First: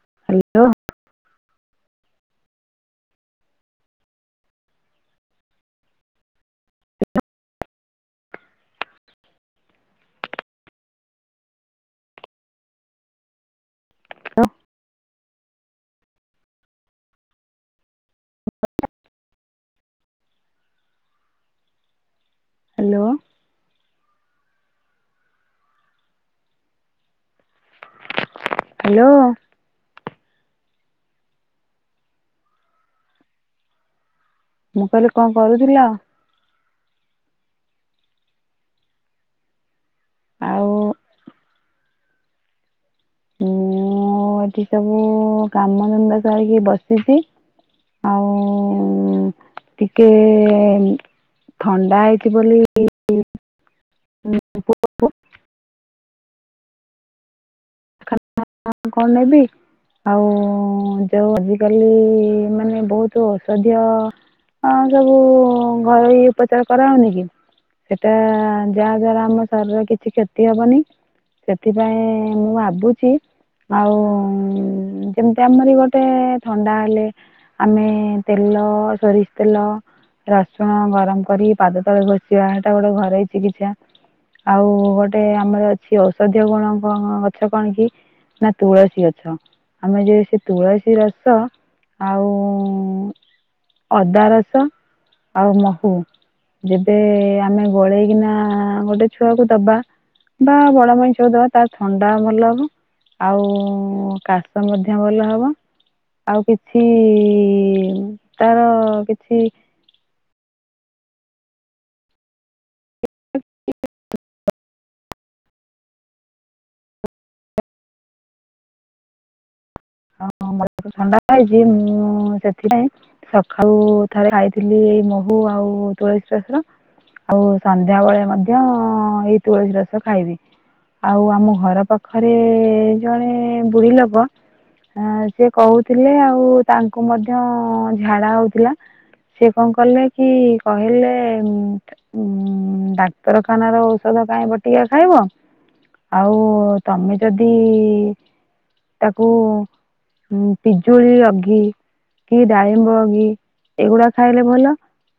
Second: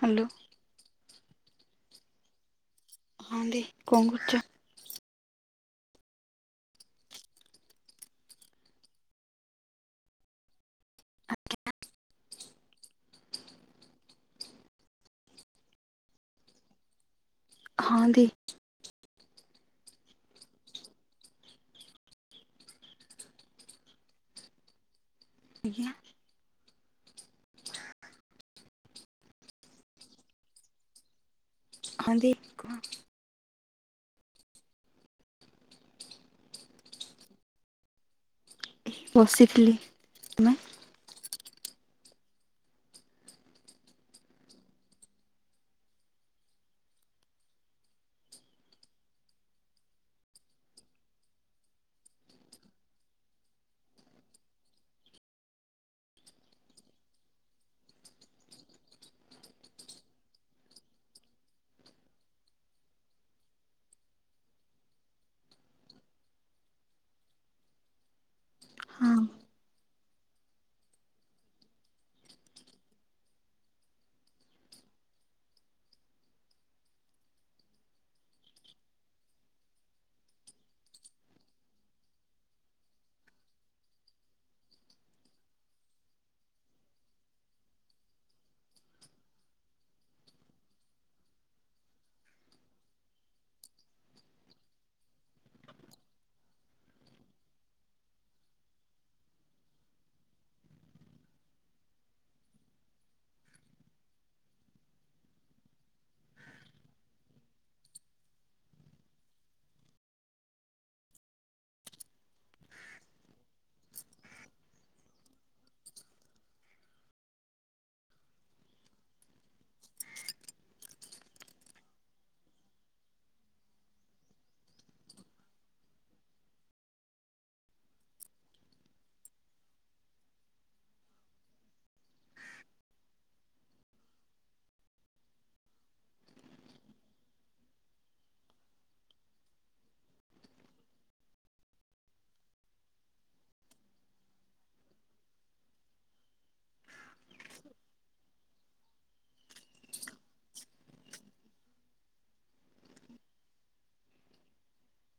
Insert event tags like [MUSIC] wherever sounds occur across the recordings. Hello. Hello. ହଁଦିକଣ କରୁଛ? Hello ହଁ ଦି। ହ୍ୟାଲୋ। ଆଜ୍ଞା। ହ୍ୟାଲୋ। ହଁ ଦି କୁହ। ମୁଁ କହିଲି କଣ କରୁଥିଲ? ବସିଥିଲି ତମେ? ଆଉ ମୁଁ ଏଠି ସବୁ କାମଧନ୍ଦା ସାରିକି ବସିଛି ଆଉ ଟିକେ ଥଣ୍ଡା ହେଇଛି ବୋଲି ହୁଁ କଣ ନେବି? ଆଉ ଯୋଉ ଆଜିକାଲି ମାନେ ବହୁତ ଔଷଧୀୟ ହଁ ସବୁ ଘରୋଇ ଉପଚାର କରା ହଉନି କି ସେଟା ଯାହା ହଁ ଦ୍ଵାରା ଆମ ଶରୀର କିଛି କ୍ଷତି ହବନି ସେଥିପାଇଁ ମୁଁ ଭାବୁଛି ଆଉ ଯେମିତି ଆମର ଗୋଟେ ଥଣ୍ଡା ହେଲେ ଆମେ ତେଲ ସୋରିଷ ତେଲ ରସୁଣ ଗରମ କରି ପାଦ ତଳେ ଘଷିବା ସେଟା ଗୋଟେ ଘରେ ହେଇ ଚିକିତ୍ସା। ଆଉ ଗୋଟେ ଆମର ଅଛି ଔଷଧୀୟ ଗୁଣ କଣ କଣ କି ନା ତୁଳସୀ ଗଛ ଆମେ ଯେ ସେ ତୁଳସୀ ରସ ଆଉ ଅଦା ରସ ଆଉ ମହୁ ଯେବେ ଆମେ ଗୋଳେଇକିନା ଗୋଟେ ଛୁଆକୁ ଦବା ବା ବଡ ମଣିଷକୁ ଦବା ତାର ଥଣ୍ଡ ଥଣ୍ଡା ଭଲ ହବ ଆଉ କାଶ ମଧ୍ୟ ଭଲ ହବ। ଆଉ କିଛି ତାର କିଛି [UNINTELLIGIBLE] ହଁ ମୋ ଥଣ୍ଡା ହେଇଛି ମୁଁ ସେଥିପାଇଁ ସକାଳୁ ଥରେ ଖାଇଥିଲି ଏଇ ମହୁ ଆଉ ତୁଳସୀ ରସ। ଆଉ ସନ୍ଧ୍ୟାବେେଳେ ମଧ୍ୟ ଏଇ ତୁଳସୀ ରସ ଖାଇବି। ଆଉ ଆମ ଘର ପାଖରେ ଜଣେ ବୁଢୀ ଲୋକ ଆ ସେ କହୁଥିଲେ ଆଉ ତାଙ୍କୁ ମଧ୍ୟ ଝାଡା ହଉଥିଲା ସେ କଣ କଲେ କି କହିଲେ ଉଁ ଡାକ୍ତରଖାନାର ଔଷଧ କାଇଁ ଗୋଟିଏ ଖାଇବ ଆଉ ତମେ ଯଦି ତାକୁ ପିଜୁଳି ଅଗି କି ଡାଳିମ୍ବ ଅଗି ଏଇଗୁଡା ଖାଇଲେ ଭଲ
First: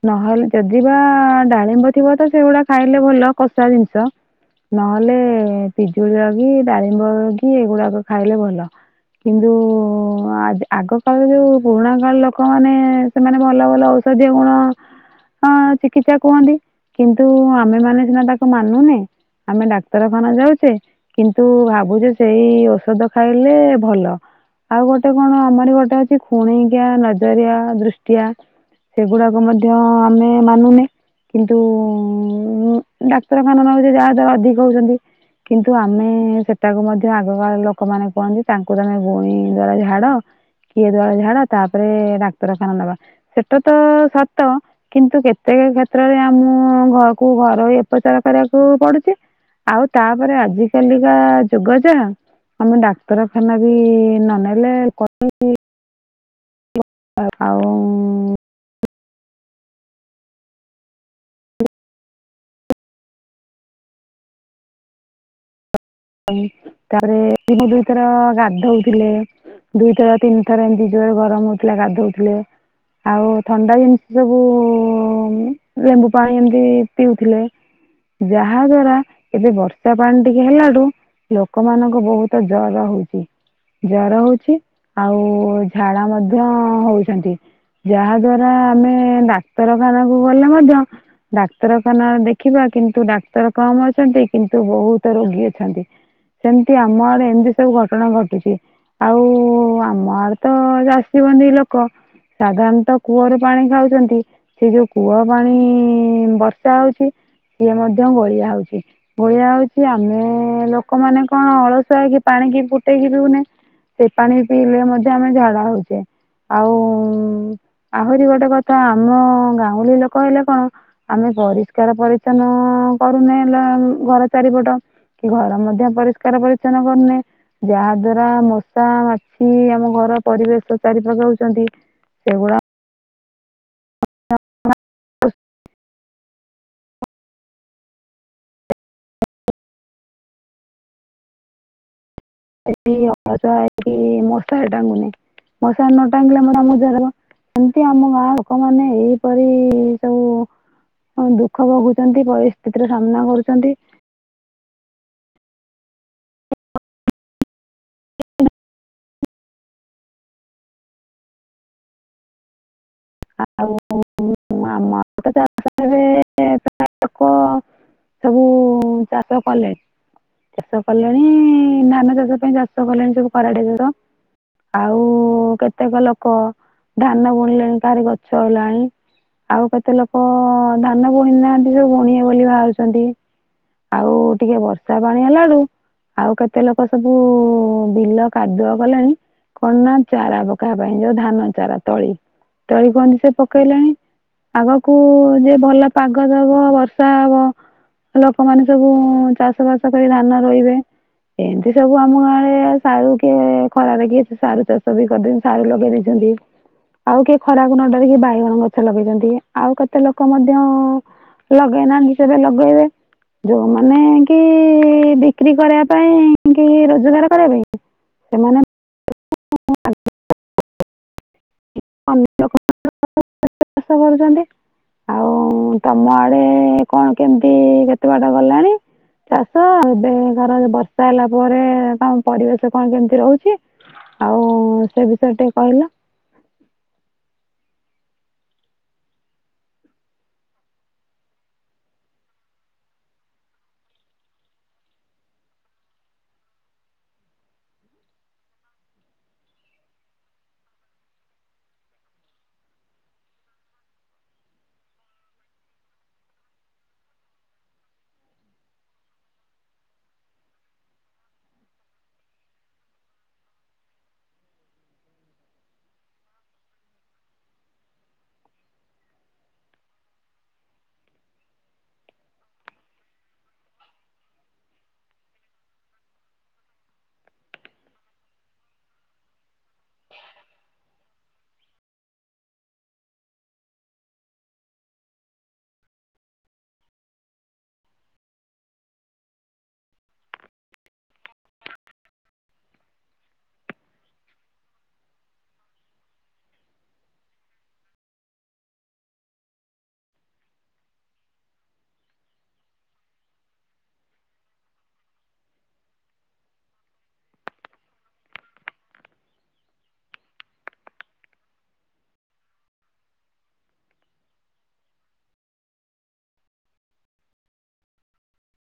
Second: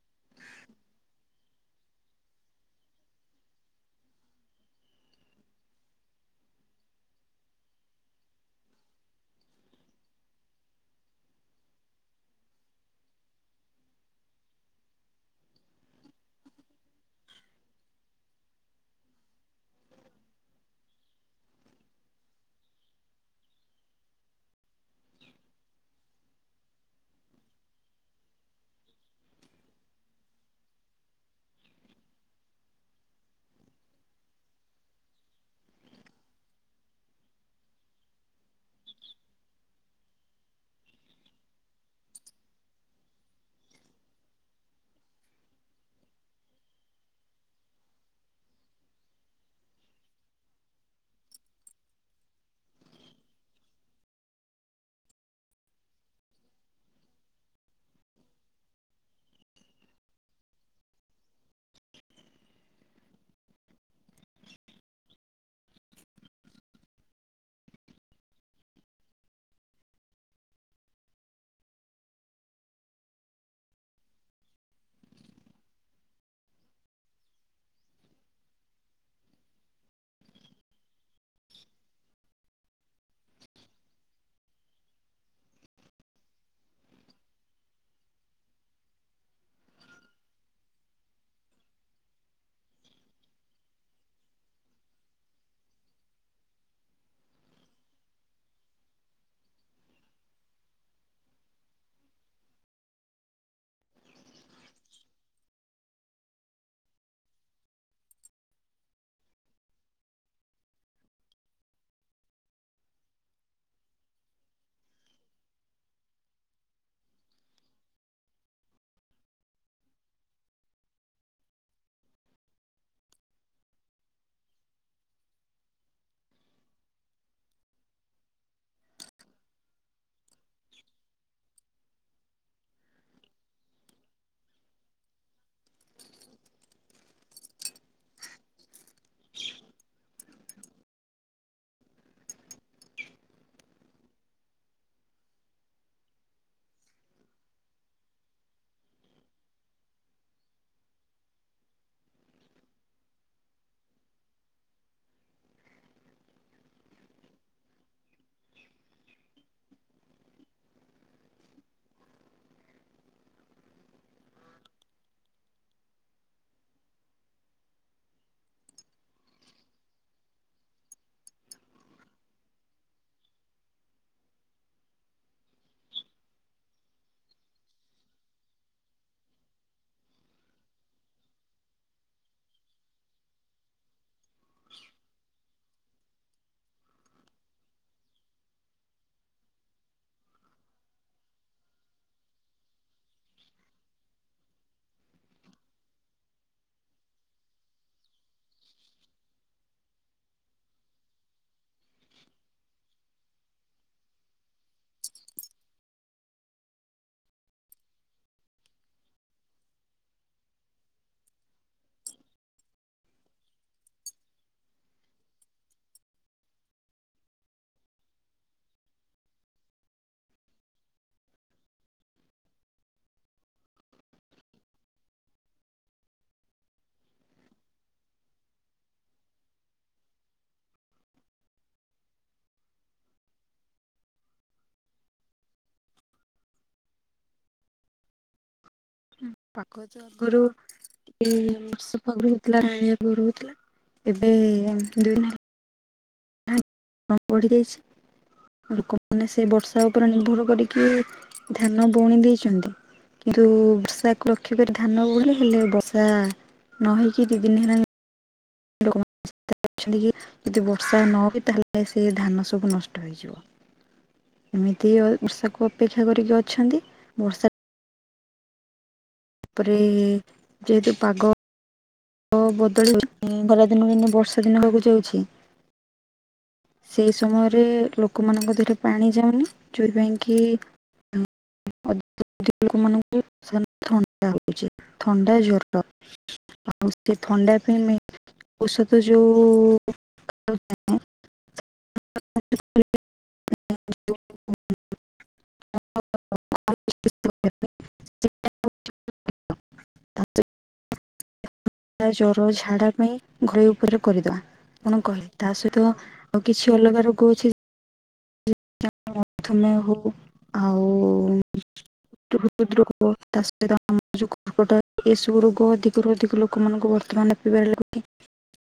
ନହେଲେ ଯଦି ବା ଡାଳିମ୍ବ ଥିବ ତ ସେଗୁଡା ଖାଇଲେ ଭଲ କଷା ଜିନିଷ ନହେଲେ ପିଜୁଳି ଅଗି ଡାଳିମ୍ବ ଅଗି ଏଗୁଡାକ ଖାଇଲେ ଭଲ କିନ୍ତୁ ହ ଆଗ କାଳରେ ଯୋଉ ପୁରୁଣା କାଳ ଲୋକମାନେ ସେମାନେ ଭଲ ଭଲ ଔଷଧୀୟ ଗୁଣ ହଁ ଚିକିତ୍ସା କୁହନ୍ତି କିନ୍ତୁ ଆମେମାନେ ସିନା ତାକୁ ମାନୁନେ ଆମେ ଡାକ୍ତରଖାନା ଯାଉଛେ କିନ୍ତୁ ଭାବୁଛେ ସେଇ ଔଷଧ ଖାଇଲେ ଭଲ ଆଉ ଗୋଟେ କଣ ଅମର ଖୁଣିଆ ନଜରିଆ ଦୃଷ୍ଟିଆ ସେଗୁଡାକ ମଧ୍ୟ ଆମେ ମାନୁନେ କିନ୍ତୁ ଡାକ୍ତରଖାନା ନେଉଛନ୍ତି ଯାହାର ଅଧିକ ହେଉଛନ୍ତି କିନ୍ତୁ ଆମେ ସେଟାକୁ ମଧ୍ୟ ଆଗକାଳ ଲୋକମାନେ କୁହନ୍ତି ତାଙ୍କୁ ତମେ ବୈଦଦ୍ଵାରା ଝାଡ଼ କିଏ ଦ୍ଵାରା ଝାଡ଼ ତାପରେ ଡାକ୍ତରଖାନା ନେବା ସେଟା ତ ସତ କିନ୍ତୁ କେତେକ କ୍ଷେତ୍ରରେ ଆମକୁ ଘରୋଇ ଉପଚାରଣ କରିବାକୁ ପଡୁଛି ଆଉ ତାପରେ ଆଜିକାଲିକା ଯୁଗ ଯାହା ଆମେ ଡାକ୍ତରଖାନା ନ ନେଲେ ଆଉ ତାପରେ ଦିନକୁ ଦୁଇଥର ଗାଧେଉଥିଲେ ଦୁଇଥର ତିନିଥର ଏମିତି ଜୋରେ ଗରମ ହେଉଥିଲା ଗାଧେଇଥିଲେ ଆଉ ଥଣ୍ଡା ଜିନିଷ ସବୁ ଲେମ୍ବୁ ପାଣି ଏମିତି ପିଉଥିଲେ ଯାହା ଦ୍ବାରା ଏବେ ବର୍ଷା ପାଣି ଟିକେ ହେଲାଠୁ ଲୋକମାନଙ୍କୁ ବହୁତ ଜର ହଉଛି ଜର ହଉଛି ଆଉ ଝାଡା ମଧ୍ୟ ହେଉଛନ୍ତି ଯାହା ଦ୍ଵାରା ଆମେ ଡାକ୍ତରଖାନାକୁ ଗଲେ ମଧ୍ୟ ଡାକ୍ତରଖାନା ଦେଖିବା କିନ୍ତୁ ଡାକ୍ତର କମ୍ ଅଛନ୍ତି କିନ୍ତୁ ବହୁତ ରୋଗୀ ଅଛନ୍ତି ସେମିତି ଆମ ଆଡେଏମିତି ସବୁ ଘଟଣା ଘଟୁଛି ଆଉ ଆମ ଆଡ଼େ ତ ଚାଷିବନ୍ଧି ଲୋକ ସାଧାରଣତଃ କୂଅରୁ ପାଣି ଖାଉଛନ୍ତି ସେ ଯୋଉ କୂଅ ପାଣି ବର୍ଷା ହେଉଛି ଇଏ ମଧ୍ୟ ଗୋଳିଆ ହଉଛି ଗୋଳିଆ ହଉଛି ଆମେ ଲ ଲୋକମାନେ କଣ ଅଳସୁଆହେଇକି ପାଣି କିି ଫୁଟେଇକି ପିଉନେ ସେ ପାଣି ପିଇଲେ ମଧ୍ୟ ଆମେ ଝାଡ଼ା ହେଉଛେ ଆଉ ଆହୁରି ଗୋଟେ କଥା ଆମ ଗାଉଁଳି ଲୋକ ହେଲେ କଣ ଆମେ ପରିଷ୍କାର ପରିଚ୍ଛନ୍ନ କରୁନେ ହେଲେ ଘର ଚାରିପଟ କି ଘର ମଧ୍ୟ ପରିଷ୍କାର ପରିଚ୍ଛନ୍ନ କରୁନେ ଯାହା ଦ୍ଵାରା ମଶା ମାଛି ଆମ ଘର ପରିବେଶ ଚାରିପାଖେ ରହୁଛନ୍ତି ସେଗୁଡା ହଁ ହଁ ଏଠି ମଶା ଏଠି ମଶା ଟାଙ୍ଗୁନେ ମଶା ନ ଟାଙ୍ଗିଲେ ମୋର ମୁଣ୍ଡ ଧରିବା ଏମିତି ଆମ ଗାଁ ଲୋକମାନେ ଏଇପରି ସବୁ ଦୁଃଖ ଭୋଗୁଛନ୍ତି ପରିସ୍ଥିତିର ସାମ୍ନା କରୁଛନ୍ତି ଆଉ ଆମ ଆଡେ ଜାରକାରେ ପ୍ରାୟ ଲୋକ ଲୋକ ସବୁ ଚାଷ କଲେଣି ଚାଷ କଲେଣି ଧାନ ଚାଷ ପାଇଁ ଚାଷ କଲେଣି ସବୁ ପାରାଦୀପର ଆଉ କେତେକ ଲୋକ ଧାନ ବୁଣିଲେଣି କାହାରି ଗଛ ହେଲାଣି ଆଉ କେ କେତେ ଲୋକ ଧାନ ବୁଣି ନାହାନ୍ତି ସବୁ ବୁଣିବେ ବୋଲି ବାହାରୁଛନ୍ତି। ଆଉ ଟିକେ ବର୍ଷା ପାଣି ହେଲାଳୁ। ଆଉ କେତେ ଲୋକ ସବୁ ବିଲ କାଦୁଅ କଲେଣି। କଣ ନା ଚାରା ପକେଇବା ପାଇଁ। ଯୋଉ ଧାନ ଚାରା ତଳି ତଳି କୁହନ୍ତି ସେ ପକେଇଲେଣି। ଆଗକୁ ଯେ ଭଲ ପାଗ ଦବ ବର୍ଷା ହବ। ଲୋକମାନେ ସବୁ ଚାଷ ବାସ କରି ଧାନ ରୋଇବେ। ଏନ୍ତି ସବୁ ଆମ ଗାଁରେ ସାରୁ କି ଖରାରେ କି ସାରୁୁ ଚାଷ ବି କରିଦେ। ସାରୁ ଲଗେଇ ଦେଇଛନ୍ତି। ଆଉ କେହି ଖରାକୁ ନ ଡରିକି ବାଇଗଣ ଗଛ ଲଗେଇଛନ୍ତି। ଆଉ କେତେ ଲୋକ ମଧ୍ୟ ଲଗେଇନାହାନ୍ତି ସେ ଏବେ ଲଗେଇବେ। ଯୋଉମାନେ କି ବିକ୍ରି କରିବା ପାଇଁ କି, ରୋଜଗାର କରିବା ପାଇଁ। ସେମାନେେ [INAUDIBLE] [INAUDIBLE] ଓ [UNINTELLIGIBLE] କରୁଛନ୍ତି। ଆଉ ତମ ଆଡେ କଣ କେମିତି କେତେ ବାଟ ଗଲାଣି? ଚାଷ ଏବେକାର ବର୍ଷା ହେଲା ପରେ। କଣ ପରିବେଶ କଣ କେମିତି ରହୁଛି? ଆଉ ସେ ବିଷୟରେ ଟିକେ କହିଲ? ହଁ ପାଖ ଯାଗରୁ ଉଁ ବର୍ଷପାଗ ରହୁଥିଲା। ରାଣୀଆକୁ ରହୁଥିଲା। [UNINTELLIGIBLE] ଏବେ ଦୁଇ ଦିନ ଆ ଆପଢି ଦେଇଛି। [UNINTELLIGIBLE] ଲୋକମାନେ ସେ ବର୍ଷା ଉପରେ ନିର୍ଭର କରିକି ଧାନ ବୁଣି ଦେଇଛନ୍ତି। କିନ୍ତୁ ବର୍ଷାକୁ ଲକ୍ଷ୍ୟ କରି ଧାନ ବୁଣିଲେ। ହେଲେ ବର୍ଷା ନ ହେଇକି ଦି ଦିନ ହେଲାନି [INAUDIBLE] ଆକ୍ଚୁଆାଲି ଯଦି ବର୍ଷା ନ ହୁଏ ତାହେଲେ ସେ ଧାନ ସବୁ ନଷ୍ଟ ହେଇଯିବ। ଏମିତି ବର୍ଷାକୁ ଅପେକ୍ଷା କରିକି ଅଛନ୍ତି। ବର୍ଷା ତାପରେ ଯେହେତୁ ପାଗ ପାଗ ବଦଳି ଖରା ଦିନ ଦିନେ ବର୍ଷା ଦିନ ହେବାକୁ ଯାଉଛି। ସେଇ ସମୟରେ ଲୋକମାନଙ୍କ ଦେହରେ ପାଣି ଯାଉନି। ଯୋଉପାଇଁ କିି [INAUDIBLE] [INAUDIBLE] ଲୋକମାନଙ୍କୁ ଥଣ୍ଡା ହଉଛି। ଥଣ୍ଡା ଜ୍ୱର। [INAUDIBLE] ସେ ଥଣ୍ଡା ପାଇଁ [UNINTELLIGIBLE] ମେ ଔଷଧ ଯୋଉ [INAUDIBLE] [INAUDIBLE] ଥଣ୍ଡା, ଜର, ଝାଡ଼ା ପାଇଁ ଘରୋଇ ଉପଯୋଗ କରିଦବା। ଆପଣ କଲେ ତା ସହିତ କଣ କିଛି ଅଲଗା ରୋଗ ହଉଛି। [INAUDIBLE] ଥମେ ହଉ ଆଉ [INAUDIBLE] ଏ ସବୁ ରୋଗ ଅଧିକରୁ ଅଧିକ ଲୋକମାନଙ୍କୁ ବର୍ତ୍ତମାନ ହେବାରେ ଲାଗିଛି।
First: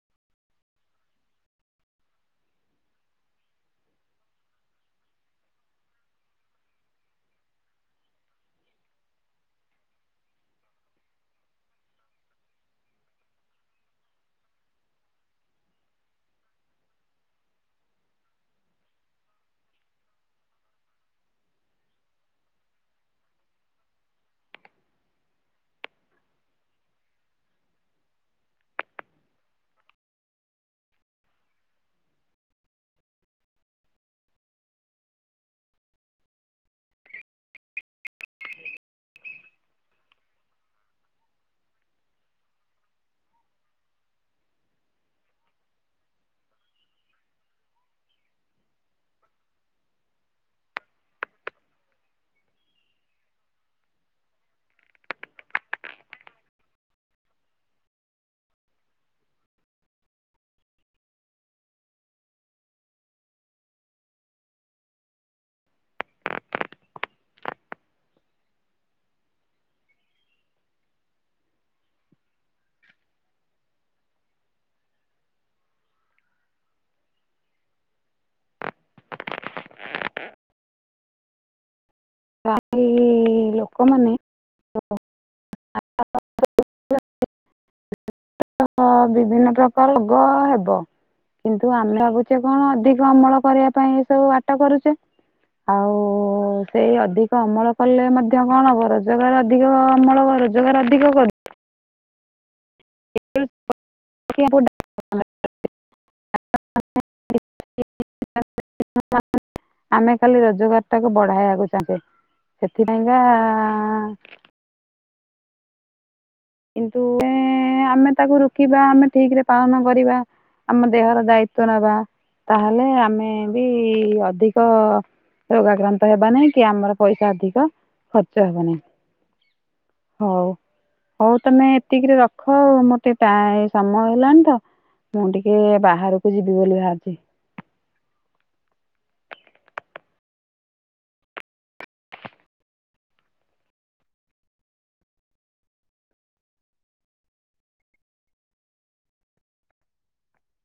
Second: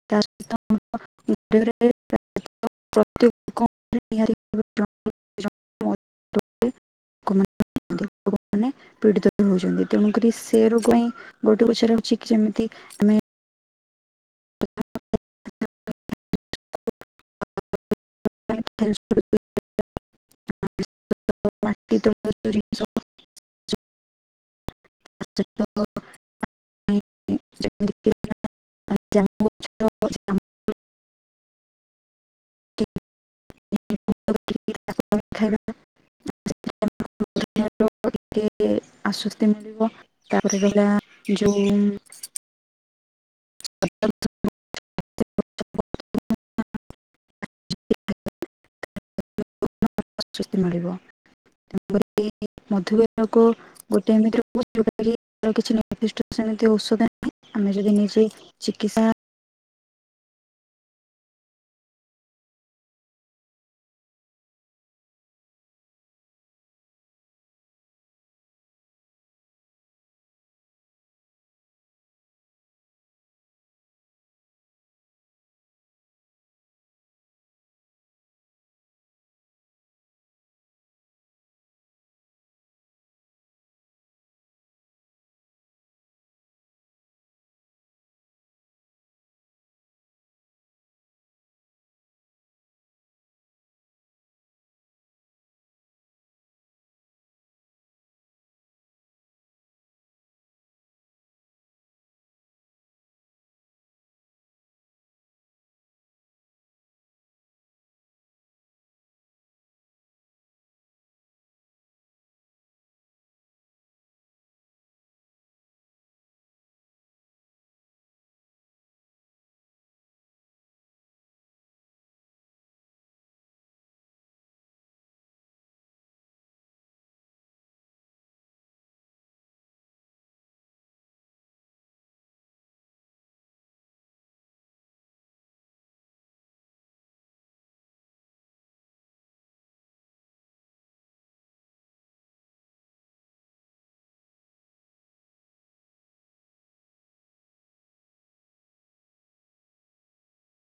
[UNINTELLIGIBLE] [INAUDIBLE] [INAUDIBLE] ମାନେ ପୀଡିତ ହେଉଛନ୍ତି। ତେଣୁକରି ସେ ରୋଗ ପାଇଁ ଗୋଟେ ପଛ ରହୁଛି କି ଯେମିତି ଆମେ [UNINTELLIGIBLE] [INAUDIBLE] [INAUDIBLE] [INAUDIBLE] [INAUDIBLE] [INAUDIBLE] [UNINTELLIGIBLE] ଟିକେ ଆଶ୍ୱସ୍ତି ମିଳିବ, ତାପରେ ରହିଲା ଯେଉଁ ଆଶ୍ଵସ୍ତି ମିଳିବ। ତେଣୁକରି ଏଇ ମଧୁମେହ କୁ ଗୋଟେ ରୋଗ ଯୋଉଟାକି ଏହାର କିଛି ନିର୍ଦ୍ଧିଷ୍ଟ ସେମିତି ଔଷଧ ନାହିଁ, ଆମେ ଯଦି ନିଜେ ଚିକିତ୍ସା [INAUDIBLE] [UNINTELLIGIBLE] ଲୋକମାନେ [UNINTELLIGIBLE] [UNINTELLIGIBLE] ବିଭିନ୍ନ ପ୍ରକାର ରୋଗ ହେବ। କିନ୍ତୁ ଆମେ ଭାବୁଛେ କଣ ଅଧିକ ଅମଳ କରିବା ପାଇଁ ଏସବୁ ବାଟ କରୁଚେ। ଆଉ ସେଇ ଅଧିକ ଅମଳ କଲେ ମଧ୍ୟ କଣ ହବ? ରୋଜଗାର ଅଧିକ ଅମଳ କର, ରୋଜଗାର ଅଧିକ କରୁ। [UNINTELLIGIBLE] [UNINTELLIGIBLE] ଆମେ ଖାଲି ରୋଜଗାରଟାକୁ ବଢାଇବାକୁ ଚାହୁଁଚେ। ସେଥିପାଇଁକା କିନ୍ତୁ-ଏଁ-ଏଁ ଆମେ ତାକୁ ରୋକିବା, ଆମେ ଠିକ୍ ରେ ପାଳନ କରିବା। ଆମ ଦେହର ଦାୟିତ୍ଵ ନବା, ତାହେଲେ ଆମେ ବି ଅଧିକ ରୋଗାକ୍ରାନ୍ତ ହେବା ନାହିଁ କି ଆମର ପଇସା ଅଧିକ ଖର୍ଚ୍ଚ ହେବ ନାହିଁ। ହଉ। ହଉ, ତମେ ଏତିକିରେ ରଖ। ଆଉ ମୋର ଟିକେ ଟାଇ ସମୟ ହେଲାଣି ତ। ମୁଁ ଟିକେ ବାହାରକୁ ଯିବି ବୋଲି ଭାରିଚି।